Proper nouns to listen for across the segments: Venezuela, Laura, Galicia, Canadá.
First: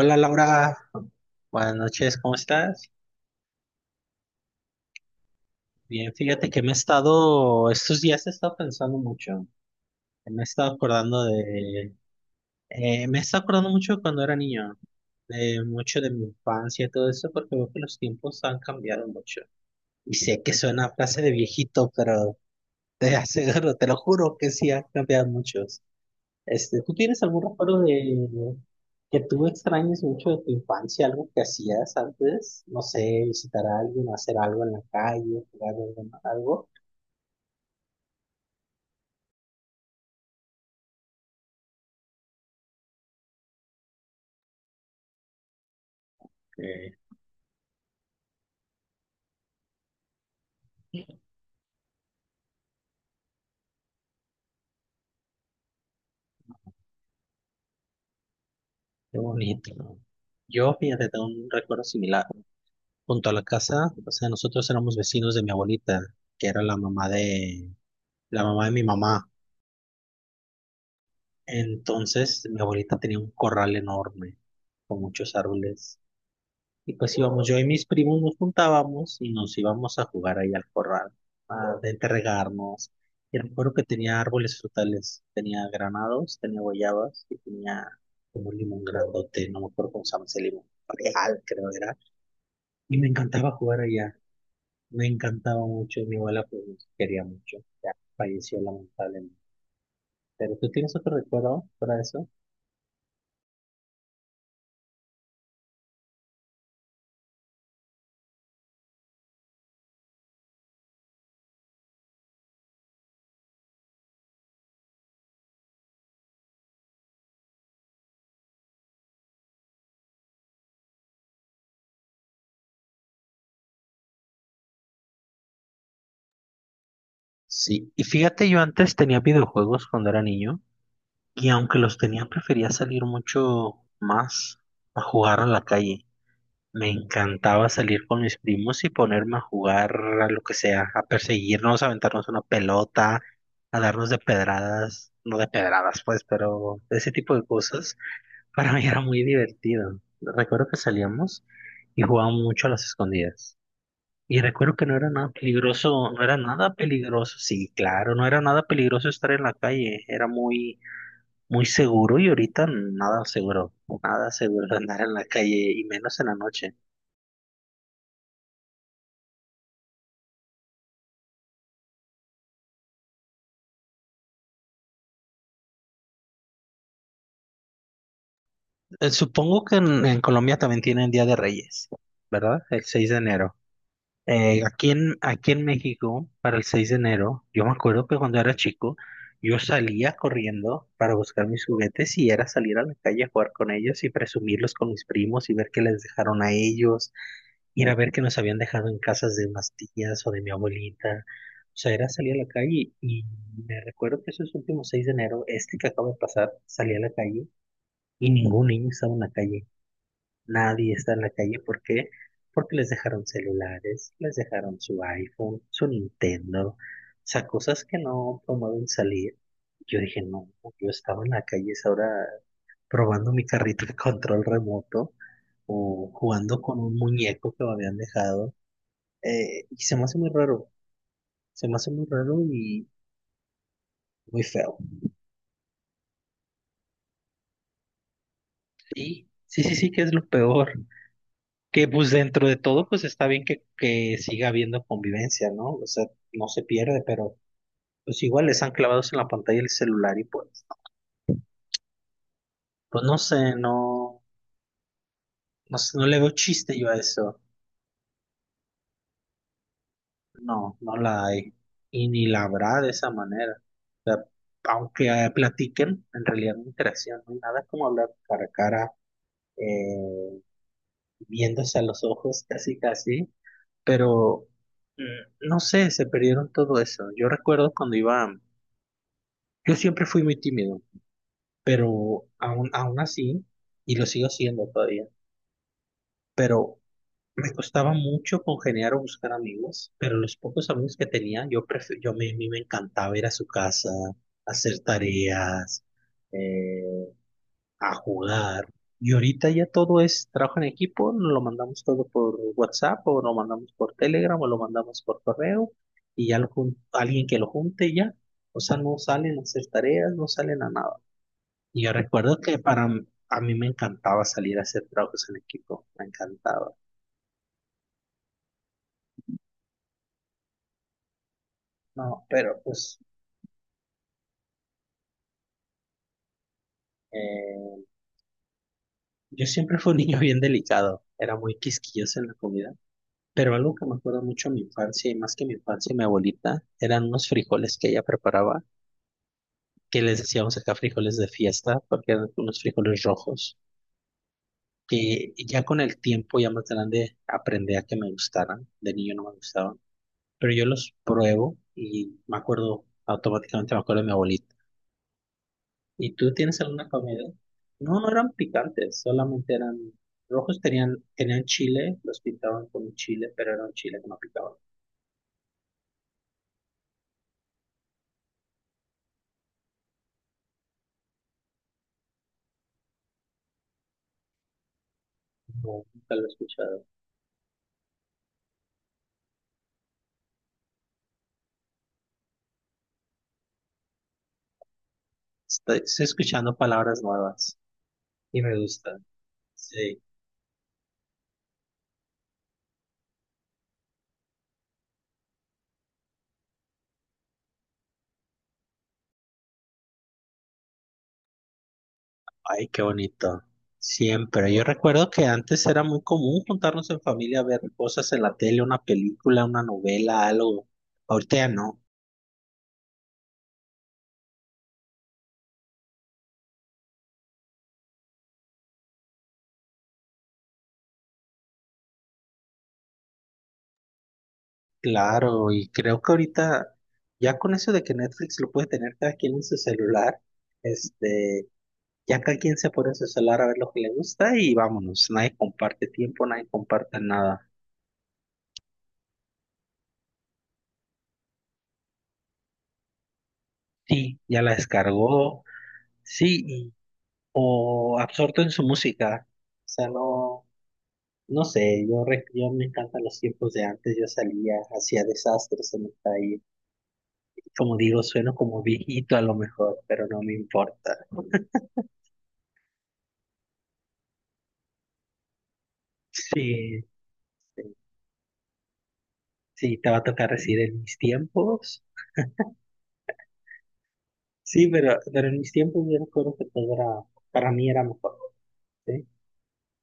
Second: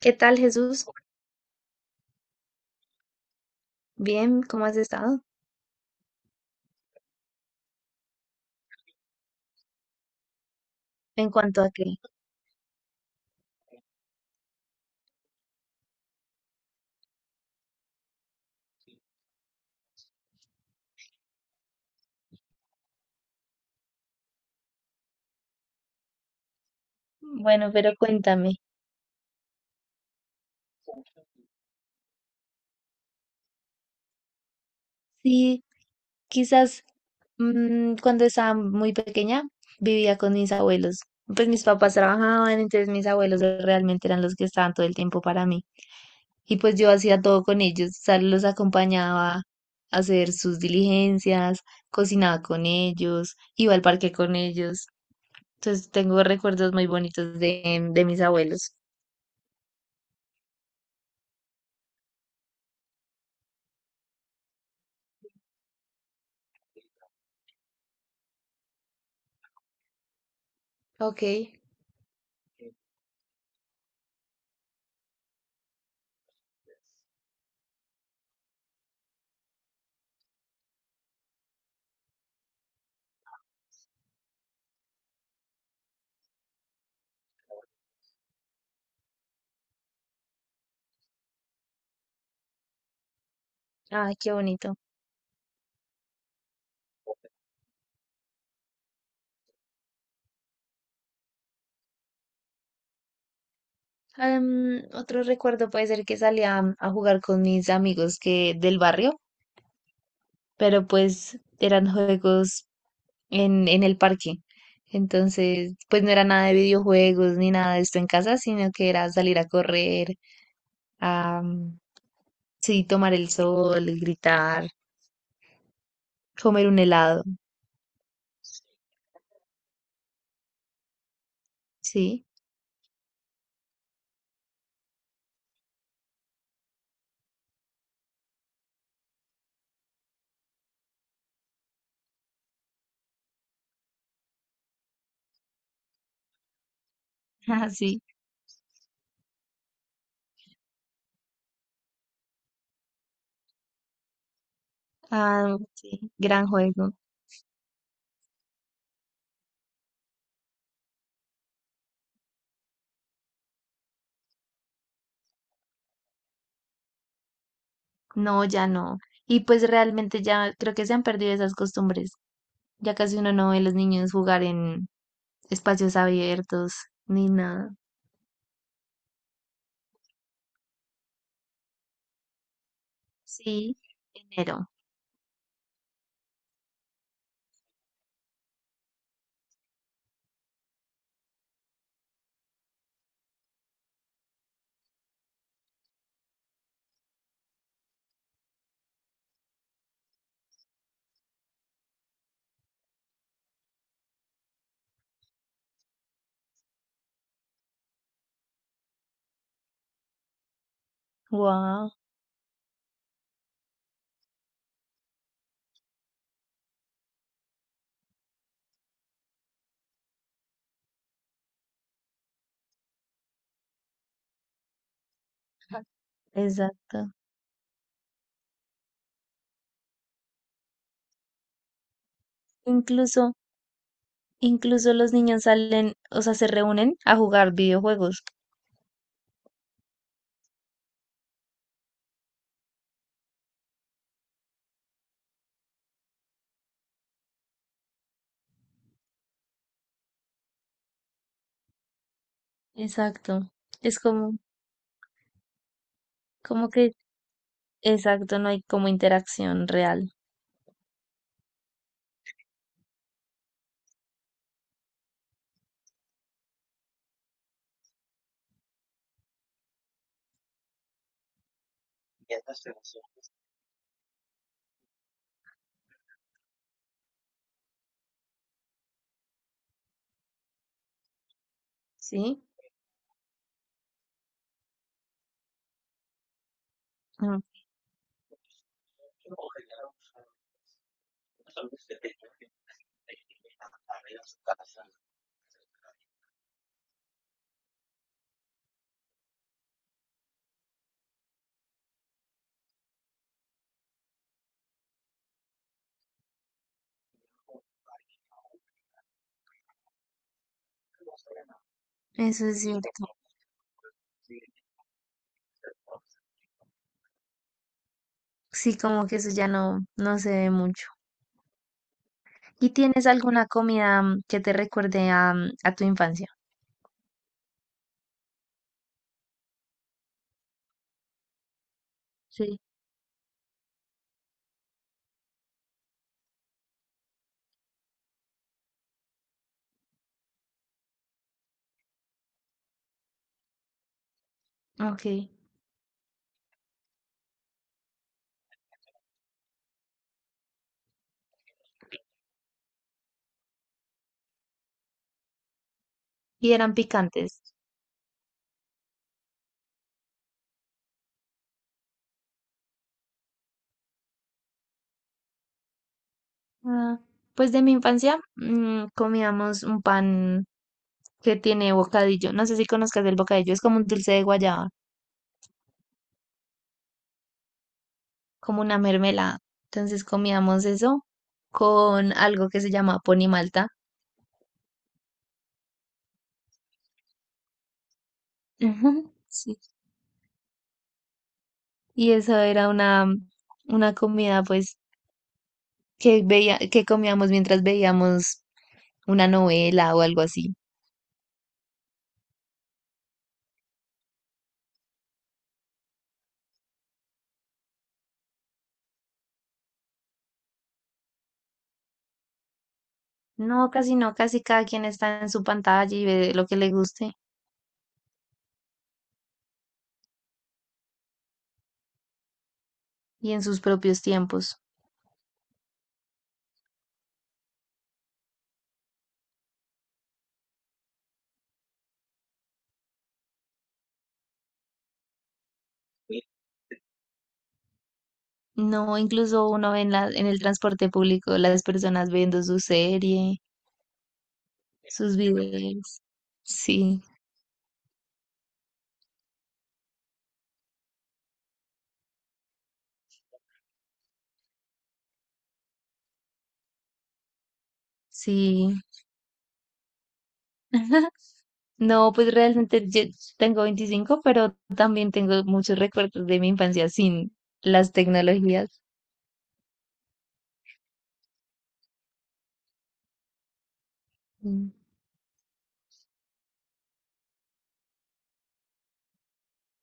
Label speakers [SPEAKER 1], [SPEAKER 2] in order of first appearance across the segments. [SPEAKER 1] ¿Qué tal,
[SPEAKER 2] Laura,
[SPEAKER 1] Jesús?
[SPEAKER 2] buenas noches, ¿cómo estás?
[SPEAKER 1] Bien, ¿cómo has estado?
[SPEAKER 2] Bien, fíjate que estos días he estado pensando mucho, me he estado acordando
[SPEAKER 1] ¿En cuanto a qué?
[SPEAKER 2] de, me he estado acordando mucho de cuando era niño, de mucho de mi infancia y todo eso, porque veo que los tiempos han cambiado mucho. Y sé que suena a frase de viejito, pero te aseguro, te lo juro que sí han cambiado mucho. ¿Tú tienes algún
[SPEAKER 1] Bueno,
[SPEAKER 2] recuerdo
[SPEAKER 1] pero
[SPEAKER 2] de
[SPEAKER 1] cuéntame.
[SPEAKER 2] que tú extrañes mucho de tu infancia, algo que hacías antes? No sé, visitar a alguien, hacer algo en la calle,
[SPEAKER 1] Sí,
[SPEAKER 2] jugar algo, ¿no? Algo.
[SPEAKER 1] quizás cuando estaba muy pequeña vivía con mis abuelos. Pues mis papás trabajaban, entonces mis abuelos realmente eran los que estaban todo el tiempo para mí. Y pues yo
[SPEAKER 2] Eh,
[SPEAKER 1] hacía todo con ellos, o sea, los acompañaba a hacer sus diligencias, cocinaba con ellos, iba al parque con ellos. Entonces tengo recuerdos muy bonitos de mis abuelos.
[SPEAKER 2] Qué bonito, ¿no? Yo, fíjate, tengo un recuerdo similar. Junto a la casa, o sea, nosotros éramos vecinos de mi abuelita, que era la mamá de mi mamá.
[SPEAKER 1] Ok,
[SPEAKER 2] Entonces, mi abuelita tenía un corral enorme, con muchos árboles. Y pues íbamos, yo y mis primos nos juntábamos y nos íbamos a jugar ahí al corral, a entregarnos. Y recuerdo que tenía árboles frutales, tenía granados, tenía guayabas y tenía como un limón grandote, no me acuerdo cómo se llama ese limón, real creo era. Y me encantaba jugar allá,
[SPEAKER 1] ay, qué bonito.
[SPEAKER 2] me encantaba mucho, mi abuela pues nos quería mucho, ya falleció lamentablemente. ¿Pero tú tienes otro recuerdo para eso?
[SPEAKER 1] Otro recuerdo puede ser que salía a jugar con mis amigos que del barrio, pero pues eran juegos en el parque. Entonces, pues no era nada de videojuegos ni nada de esto en casa, sino que era salir a correr, a sí, tomar el sol, gritar, comer un helado,
[SPEAKER 2] Sí, y fíjate, yo antes tenía videojuegos cuando era niño. Y aunque los
[SPEAKER 1] sí,
[SPEAKER 2] tenía, prefería salir mucho más a jugar a la calle. Me encantaba salir con mis primos y ponerme a jugar a lo que sea, a perseguirnos, a aventarnos una pelota, a darnos de pedradas, no de pedradas pues, pero ese tipo de
[SPEAKER 1] ah,
[SPEAKER 2] cosas
[SPEAKER 1] sí,
[SPEAKER 2] para mí era muy divertido. Recuerdo que salíamos y jugábamos mucho a las escondidas. Y recuerdo que no era nada
[SPEAKER 1] ah, sí,
[SPEAKER 2] peligroso, no era
[SPEAKER 1] gran
[SPEAKER 2] nada
[SPEAKER 1] juego.
[SPEAKER 2] peligroso, sí, claro, no era nada peligroso estar en la calle, era muy muy seguro y ahorita nada seguro, nada seguro de andar en la calle y menos en la noche.
[SPEAKER 1] No, ya no. Y pues realmente ya creo que se han perdido esas costumbres. Ya casi uno no ve a los niños jugar en espacios abiertos ni nada.
[SPEAKER 2] Supongo que en Colombia también tienen Día de Reyes, ¿verdad? El 6 de enero.
[SPEAKER 1] Sí, enero.
[SPEAKER 2] Aquí en México, para el 6 de enero, yo me acuerdo que cuando era chico, yo salía corriendo para buscar mis juguetes y era salir a la calle a jugar con ellos y presumirlos con mis primos y ver que les dejaron a ellos, ir a ver que nos habían dejado en casas de unas tías o de mi abuelita. O sea, era salir a la calle y me recuerdo que esos últimos 6 de enero, este que acaba de pasar, salí a la calle y ningún niño estaba en la calle. Nadie está en la calle. ¿Por
[SPEAKER 1] Wow,
[SPEAKER 2] qué? Porque les dejaron celulares, les dejaron su iPhone, su Nintendo, o sea, cosas que no promueven salir. Yo dije, no, yo estaba en la calle es ahora probando mi carrito de control remoto o jugando con un
[SPEAKER 1] exacto.
[SPEAKER 2] muñeco que me habían dejado. Y se me hace muy raro, se me hace muy raro y
[SPEAKER 1] Incluso,
[SPEAKER 2] muy feo.
[SPEAKER 1] incluso los niños salen, o sea, se reúnen a jugar videojuegos.
[SPEAKER 2] Sí, sí, sí, sí, que es lo peor. Que pues dentro de todo, pues está bien que siga habiendo convivencia, ¿no? O sea, no se pierde, pero pues igual están clavados en la pantalla del celular y pues, no
[SPEAKER 1] Exacto.
[SPEAKER 2] sé,
[SPEAKER 1] Es
[SPEAKER 2] no,
[SPEAKER 1] como,
[SPEAKER 2] no sé, no le veo
[SPEAKER 1] como
[SPEAKER 2] chiste yo
[SPEAKER 1] que,
[SPEAKER 2] a eso.
[SPEAKER 1] exacto, no hay como interacción real.
[SPEAKER 2] No, no la hay. Y ni la habrá de esa manera. O sea, aunque platiquen, en realidad no hay interacción, no hay nada como hablar cara a cara, eh, viéndose a los ojos casi casi, pero no sé, se perdieron todo eso. Yo recuerdo cuando iba, yo siempre fui muy tímido, pero
[SPEAKER 1] Sí.
[SPEAKER 2] aún así, y lo sigo siendo todavía, pero
[SPEAKER 1] Mm.
[SPEAKER 2] me costaba mucho congeniar o buscar amigos, pero los pocos amigos que tenía, yo, prefe- yo me, a mí me encantaba ir a su casa, hacer tareas, eh, a jugar. Y ahorita ya todo es trabajo en equipo, nos lo mandamos todo por WhatsApp o lo mandamos por Telegram o lo mandamos por correo y alguien que lo junte y ya. O sea, no salen a hacer tareas, no salen a nada. Y yo recuerdo
[SPEAKER 1] Eso
[SPEAKER 2] que
[SPEAKER 1] es cierto.
[SPEAKER 2] a mí me encantaba salir a hacer trabajos en equipo, me encantaba.
[SPEAKER 1] Sí, como que eso ya no se ve mucho.
[SPEAKER 2] No, pero
[SPEAKER 1] ¿Y
[SPEAKER 2] pues
[SPEAKER 1] tienes alguna comida que te recuerde a, a tu infancia?
[SPEAKER 2] Eh, yo siempre fui un niño bien delicado, era muy quisquilloso en la
[SPEAKER 1] Sí,
[SPEAKER 2] comida, pero algo que me acuerdo mucho de mi infancia, y más que mi infancia mi abuelita, eran unos frijoles que ella preparaba, que les decíamos acá frijoles de fiesta, porque eran unos frijoles rojos,
[SPEAKER 1] ok.
[SPEAKER 2] que ya con el tiempo, ya más grande, aprendí a que me gustaran, de niño no me gustaban, pero yo los pruebo y me acuerdo, automáticamente me acuerdo de mi abuelita. ¿Y tú
[SPEAKER 1] Y
[SPEAKER 2] tienes
[SPEAKER 1] eran
[SPEAKER 2] alguna comida?
[SPEAKER 1] picantes.
[SPEAKER 2] No, no eran picantes, solamente eran rojos, tenían chile, los pintaban con chile, pero era un chile que no picaba.
[SPEAKER 1] Ah, pues de mi infancia comíamos un pan que tiene bocadillo. No sé si conozcas el bocadillo, es como un dulce de guayaba,
[SPEAKER 2] No, nunca lo he escuchado.
[SPEAKER 1] como una mermelada. Entonces comíamos eso con algo que se llama ponimalta.
[SPEAKER 2] Estoy escuchando palabras nuevas y me gusta.
[SPEAKER 1] Ujú. Sí.
[SPEAKER 2] Sí,
[SPEAKER 1] Y eso era una comida pues que veía, que comíamos mientras veíamos una novela o algo así.
[SPEAKER 2] ay, qué bonito. Siempre. Yo recuerdo que antes era muy común juntarnos en familia a ver cosas en la tele, una película, una novela, algo. Ahorita ya no.
[SPEAKER 1] No, casi no, casi cada quien está en su pantalla y ve lo que le guste y en sus propios tiempos.
[SPEAKER 2] Claro, y creo que ahorita, ya con eso de que Netflix lo puede tener cada quien en su celular, este, ya cada quien se pone en su celular a ver lo que le gusta y vámonos, nadie comparte tiempo, nadie comparte nada.
[SPEAKER 1] No, incluso uno ve en en el transporte público las personas viendo su serie,
[SPEAKER 2] Sí, ya la
[SPEAKER 1] sus
[SPEAKER 2] descargó,
[SPEAKER 1] videos.
[SPEAKER 2] sí,
[SPEAKER 1] Sí,
[SPEAKER 2] o absorto en su música, o sea, no, no sé, yo me encantan los tiempos de antes, yo salía, hacía desastres en el país, como digo, sueno como
[SPEAKER 1] sí.
[SPEAKER 2] viejito a lo mejor, pero no me importa.
[SPEAKER 1] No, pues realmente yo tengo 25 pero también tengo muchos recuerdos de mi
[SPEAKER 2] Sí,
[SPEAKER 1] infancia sin
[SPEAKER 2] sí.
[SPEAKER 1] las tecnologías.
[SPEAKER 2] Sí, te va a tocar decir en mis tiempos. Sí,
[SPEAKER 1] Mm.
[SPEAKER 2] pero en mis tiempos yo recuerdo que todo era, para mí era mejor, ¿sí?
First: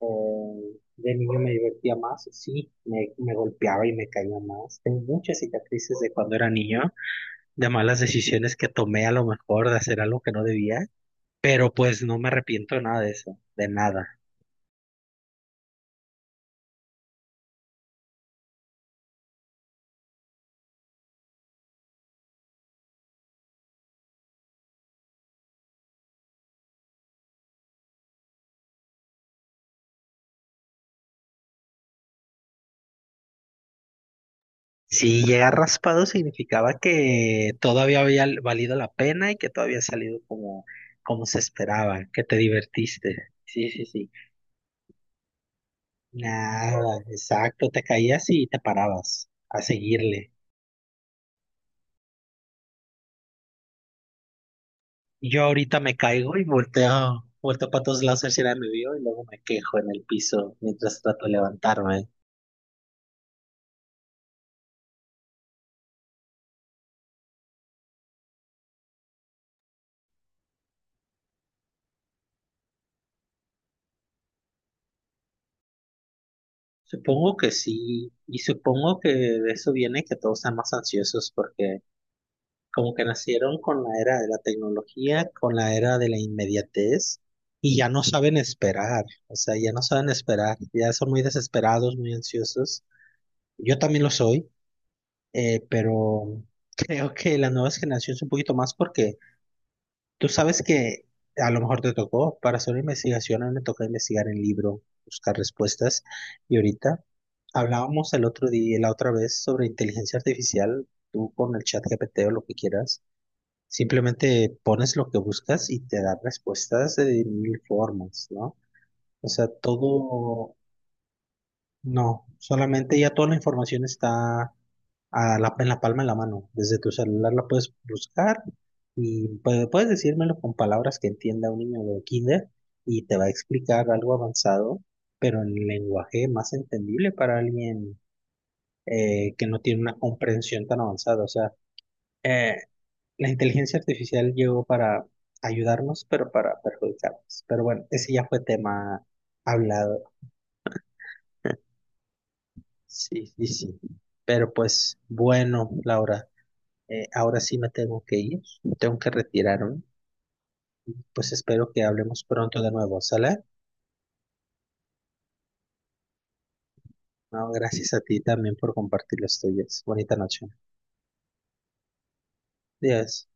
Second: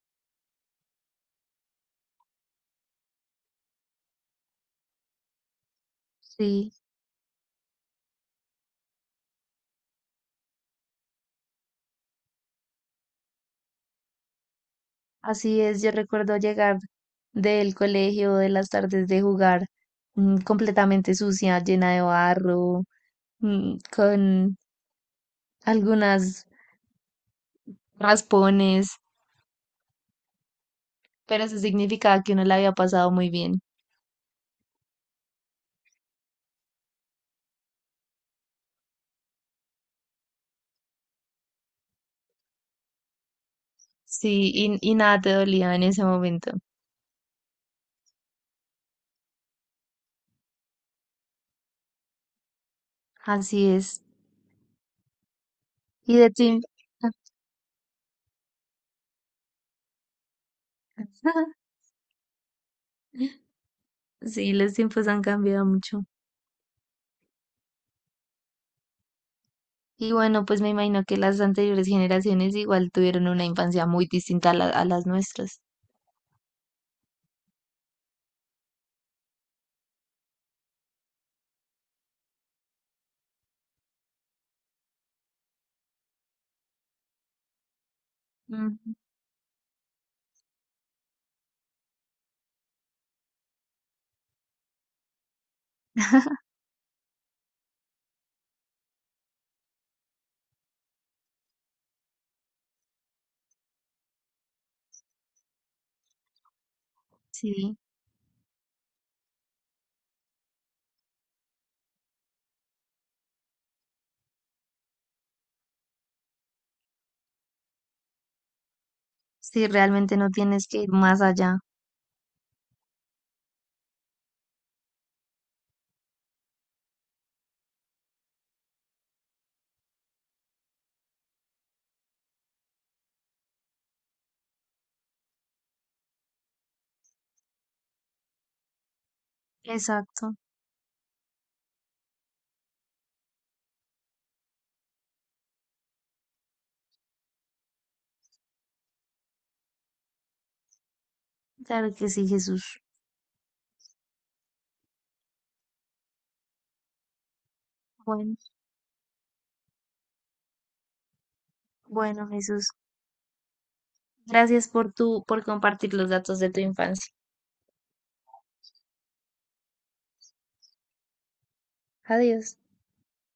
[SPEAKER 2] De niño me divertía más, sí, me golpeaba y me caía más. Tengo muchas cicatrices de cuando era
[SPEAKER 1] Sí,
[SPEAKER 2] niño, de malas decisiones que tomé a lo mejor, de hacer algo que no debía, pero pues no me arrepiento de nada de eso, de nada.
[SPEAKER 1] así es. Yo recuerdo llegar del colegio de las tardes de jugar completamente sucia, llena de barro, con algunas raspones pero eso significaba que uno la había pasado muy bien.
[SPEAKER 2] Si llegar raspado significaba que todavía había valido la pena y que todavía había salido como se esperaba, que te divertiste. Sí, sí, sí.
[SPEAKER 1] Sí, y nada te dolía en ese momento.
[SPEAKER 2] Nada, exacto, te caías y te parabas a seguirle.
[SPEAKER 1] Así es.
[SPEAKER 2] Yo ahorita me
[SPEAKER 1] Y de
[SPEAKER 2] caigo y
[SPEAKER 1] tiempo.
[SPEAKER 2] volteo, volteo para todos lados a ver si nadie me vio y luego me quejo en el piso mientras trato de levantarme.
[SPEAKER 1] Sí, los tiempos han cambiado mucho. Y bueno, pues me imagino que las anteriores generaciones igual tuvieron una infancia muy distinta a, la- a las nuestras.
[SPEAKER 2] Supongo que sí, y supongo que de eso viene que todos sean más ansiosos porque como que nacieron con la era de la tecnología, con la era de la inmediatez y ya no saben
[SPEAKER 1] Ujú.
[SPEAKER 2] esperar, o sea, ya no saben esperar, ya son muy desesperados, muy ansiosos. Yo también lo soy. Pero creo que las nuevas generaciones un poquito más porque tú sabes que a lo mejor te tocó, para hacer una investigación, a mí me toca investigar en libro, buscar respuestas, y ahorita
[SPEAKER 1] Sí,
[SPEAKER 2] hablábamos el otro día, la otra vez, sobre inteligencia artificial, tú con el Chat GPT o lo que quieras, simplemente pones lo que buscas y te da respuestas de mil formas, ¿no? O sea,
[SPEAKER 1] sí, realmente no
[SPEAKER 2] todo
[SPEAKER 1] tienes que ir más allá.
[SPEAKER 2] no, solamente ya toda la información está a la, en la palma de la mano. Desde tu celular la puedes buscar y puedes decírmelo con palabras que entienda un niño de kinder y te va a explicar algo avanzado, pero en lenguaje más entendible para alguien que no tiene una
[SPEAKER 1] Exacto.
[SPEAKER 2] comprensión tan avanzada. O sea, eh, la inteligencia artificial llegó para ayudarnos, pero para perjudicarnos. Pero bueno, ese ya fue tema hablado.
[SPEAKER 1] Claro que sí, Jesús.
[SPEAKER 2] Sí, sí, sí. Pero pues bueno, Laura, ahora sí me tengo que
[SPEAKER 1] Bueno,
[SPEAKER 2] ir, tengo que retirarme. Pues espero que hablemos
[SPEAKER 1] bueno,
[SPEAKER 2] pronto
[SPEAKER 1] Jesús.
[SPEAKER 2] de nuevo, ¿sale?
[SPEAKER 1] Gracias por tu, por compartir los datos de tu infancia.
[SPEAKER 2] No, gracias a ti también por compartir los tuyos. Bonita noche.
[SPEAKER 1] Adiós.
[SPEAKER 2] Adiós.